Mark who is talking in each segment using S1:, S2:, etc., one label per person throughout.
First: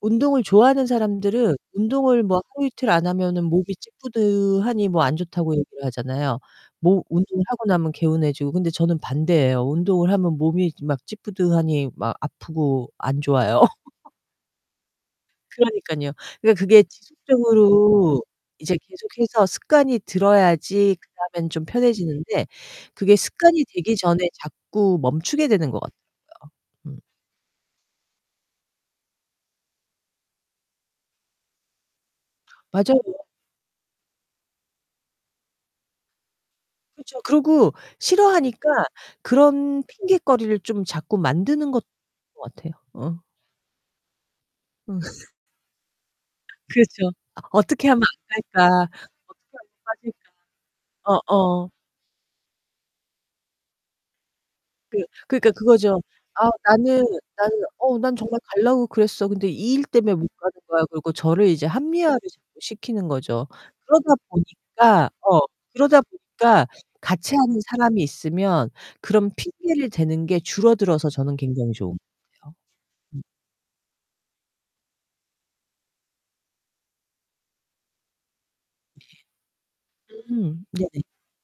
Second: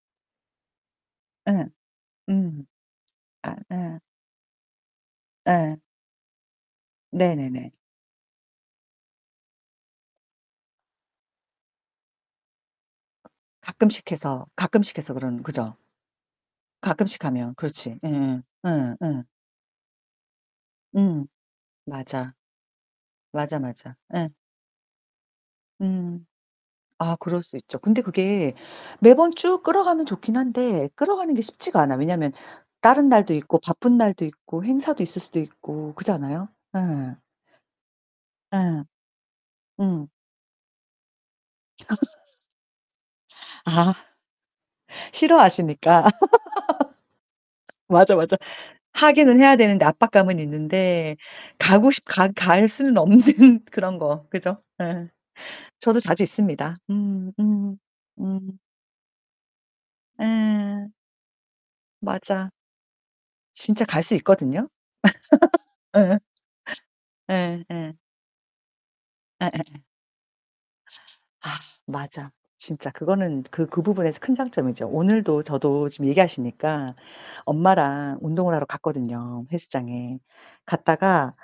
S1: 운동을 좋아하는 사람들은
S2: 예.
S1: 운동을 뭐
S2: 음.
S1: 하루이틀 안 하면은
S2: 아
S1: 몸이
S2: 예.
S1: 찌뿌둥하니 뭐 안 좋다고
S2: 예.
S1: 얘기를 하잖아요. 뭐 운동하고
S2: 네네네.
S1: 나면 개운해지고 근데 저는 반대예요. 운동을 하면 몸이 막 찌뿌둥하니 막 아프고 안 좋아요.
S2: 가끔씩 해서 가끔씩 해서 그러는. 그죠?
S1: 그러니깐요. 그러니까 그게
S2: 가끔씩 하면 그렇지.
S1: 지속적으로
S2: 예예.
S1: 이제
S2: 예. 예.
S1: 계속해서 습관이 들어야지
S2: 음,
S1: 그다음엔 좀
S2: 맞아.
S1: 편해지는데 그게
S2: 맞아,
S1: 습관이 되기
S2: 맞아.
S1: 전에
S2: 예.
S1: 자꾸 멈추게 되는 것 같더라고요.
S2: 음.
S1: 음.
S2: 아, 그럴 수 있죠. 근데 그게 매번 쭉 끌어가면 좋긴 한데 끌어가는 게 쉽지가 않아. 왜냐면
S1: 맞아요.
S2: 다른 날도 있고 바쁜 날도 있고 행사도 있을 수도 있고 그렇지 않아요? 예.
S1: 그렇죠, 그러고 싫어하니까
S2: 예.
S1: 그런
S2: 음.
S1: 핑곗거리를 좀 자꾸 만드는 것 [unintelligible] 것 같아요. 어.
S2: 아.
S1: 음.
S2: 싫어하시니까.
S1: 그렇죠. '어떻게 하면
S2: 맞아, 맞아.
S1: 안 갈까.
S2: 하기는
S1: 어떻게
S2: 해야
S1: 하면
S2: 되는데
S1: 빠질까.'
S2: 압박감은 있는데
S1: 어어.
S2: 가고 싶 가 갈 수는 없는 그런 거. 그죠?
S1: 그
S2: 예.
S1: 그러니까
S2: 저도
S1: 그거죠.
S2: 자주
S1: 아,
S2: 있습니다.
S1: 나는
S2: 음
S1: 나는
S2: 음.
S1: '어, 난 정말
S2: 음.
S1: 가려고 그랬어. 근데 이 일 때문에 못 가는 거야.'
S2: 예.
S1: 그러고 저를 이제 합리화를
S2: 맞아.
S1: 자꾸 시키는 거죠.
S2: 진짜 갈 수
S1: 그러다
S2: 있거든요?
S1: 보니까 어, 그러다
S2: 예.
S1: 보니까 같이 하는
S2: 예 예.
S1: 사람이 있으면 그런
S2: 예예예.
S1: 핑계를 대는 게 줄어들어서 저는
S2: 아,
S1: 굉장히 좋은 것
S2: 맞아.
S1: 같아요.
S2: 진짜
S1: 음.
S2: 그거는 그 그 부분에서 큰 장점이죠. 오늘도 저도 지금 얘기하시니까 엄마랑 운동을 하러 갔거든요, 헬스장에.
S1: 음. 네네.
S2: 갔다가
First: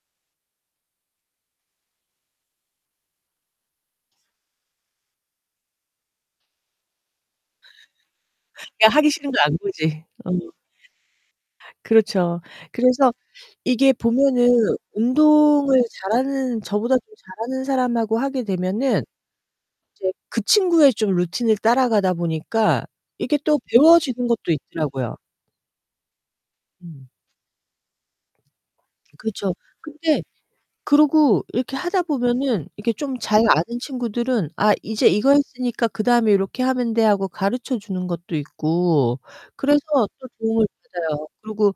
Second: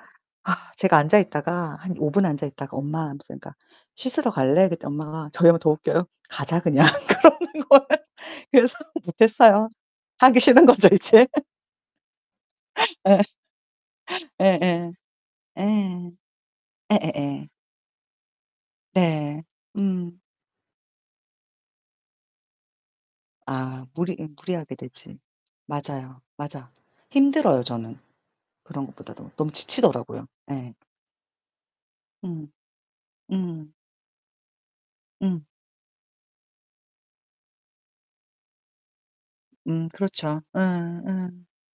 S2: 아 제가 앉아 있다가 한 5 분 앉아 있다가 "엄마." 하면서 그러니까 "씻으러 갈래?" 그랬더니 엄마가 저희 엄마 더 웃겨요. "가자, 그냥." 그러는 거예요. 그래서
S1: 그냥 하기
S2: 못
S1: 싫은 거 안
S2: 했어요.
S1: 보지.
S2: 하기
S1: 어.
S2: 싫은 거죠 이제.
S1: 그렇죠. 그래서
S2: 예.
S1: 이게 보면은
S2: 예예.
S1: 운동을
S2: 예.
S1: 잘하는 저보다 더
S2: 예예예.
S1: 잘하는 사람하고 하게 되면은
S2: 네,
S1: 이제
S2: 음.
S1: 그 친구의 좀 루틴을 따라가다 보니까 이게 또
S2: 아. 무리
S1: 배워지는
S2: 응,
S1: 것도
S2: 무리하게
S1: 있더라고요.
S2: 되지. 맞아요. 맞아.
S1: 음.
S2: 힘들어요, 저는. 그런 것보다도 너무
S1: 그렇죠. 근데
S2: 지치더라고요. 예.
S1: 그러고 이렇게 하다
S2: 음.
S1: 보면은 이렇게 좀 잘
S2: 음.
S1: 아는 친구들은 "아, 이제 이거
S2: 음.
S1: 했으니까 그다음에 요렇게 하면 돼." 하고 가르쳐 주는 것도 있고 그래서
S2: 음,
S1: 또
S2: 그렇죠. 예.
S1: 도움을 받아요. 그리고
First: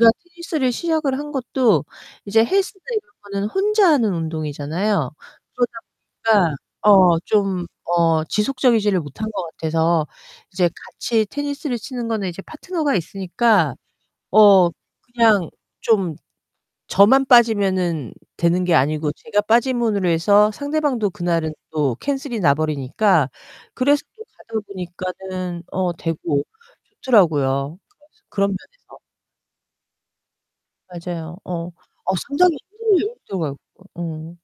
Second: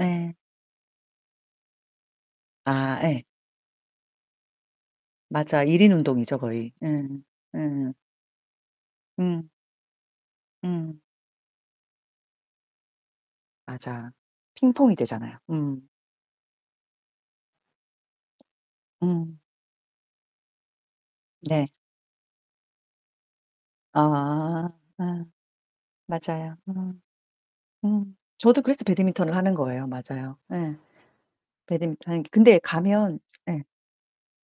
S2: 예. 예.
S1: 테니스를 시작을 한 것도 이제 헬스나
S2: 아,
S1: 이런
S2: 예.
S1: 거는 혼자 하는 운동이잖아요.
S2: 맞아.
S1: 그러다
S2: 1 인 운동이죠,
S1: 보니까
S2: 거의. 예.
S1: 어, 좀
S2: 예.
S1: 어 지속적이지를 못한 것
S2: 음.
S1: 같아서 이제
S2: 음.
S1: 같이 테니스를 치는 거는 이제 파트너가 있으니까
S2: 맞아.
S1: 어,
S2: 핑퐁이 되잖아요.
S1: 그냥
S2: 음.
S1: 좀 저만 빠지면은 되는 게 아니고 제가
S2: 음.
S1: 빠짐으로 해서 상대방도 그날은
S2: 네.
S1: 또 캔슬이 나버리니까 그래서 또 가다
S2: 아. 예.
S1: 보니까는 어 되고
S2: 맞아요. 음.
S1: 좋더라고요.
S2: 음.
S1: 그래서 그런
S2: 저도 그래서
S1: 면에서.
S2: 배드민턴을 하는 거예요. 맞아요. 예.
S1: 맞아요. 어.
S2: 배드민턴
S1: 아,
S2: 하는 게
S1: 상당히
S2: 근데
S1: 힘들.
S2: 가면 예.
S1: [unintelligible] 응.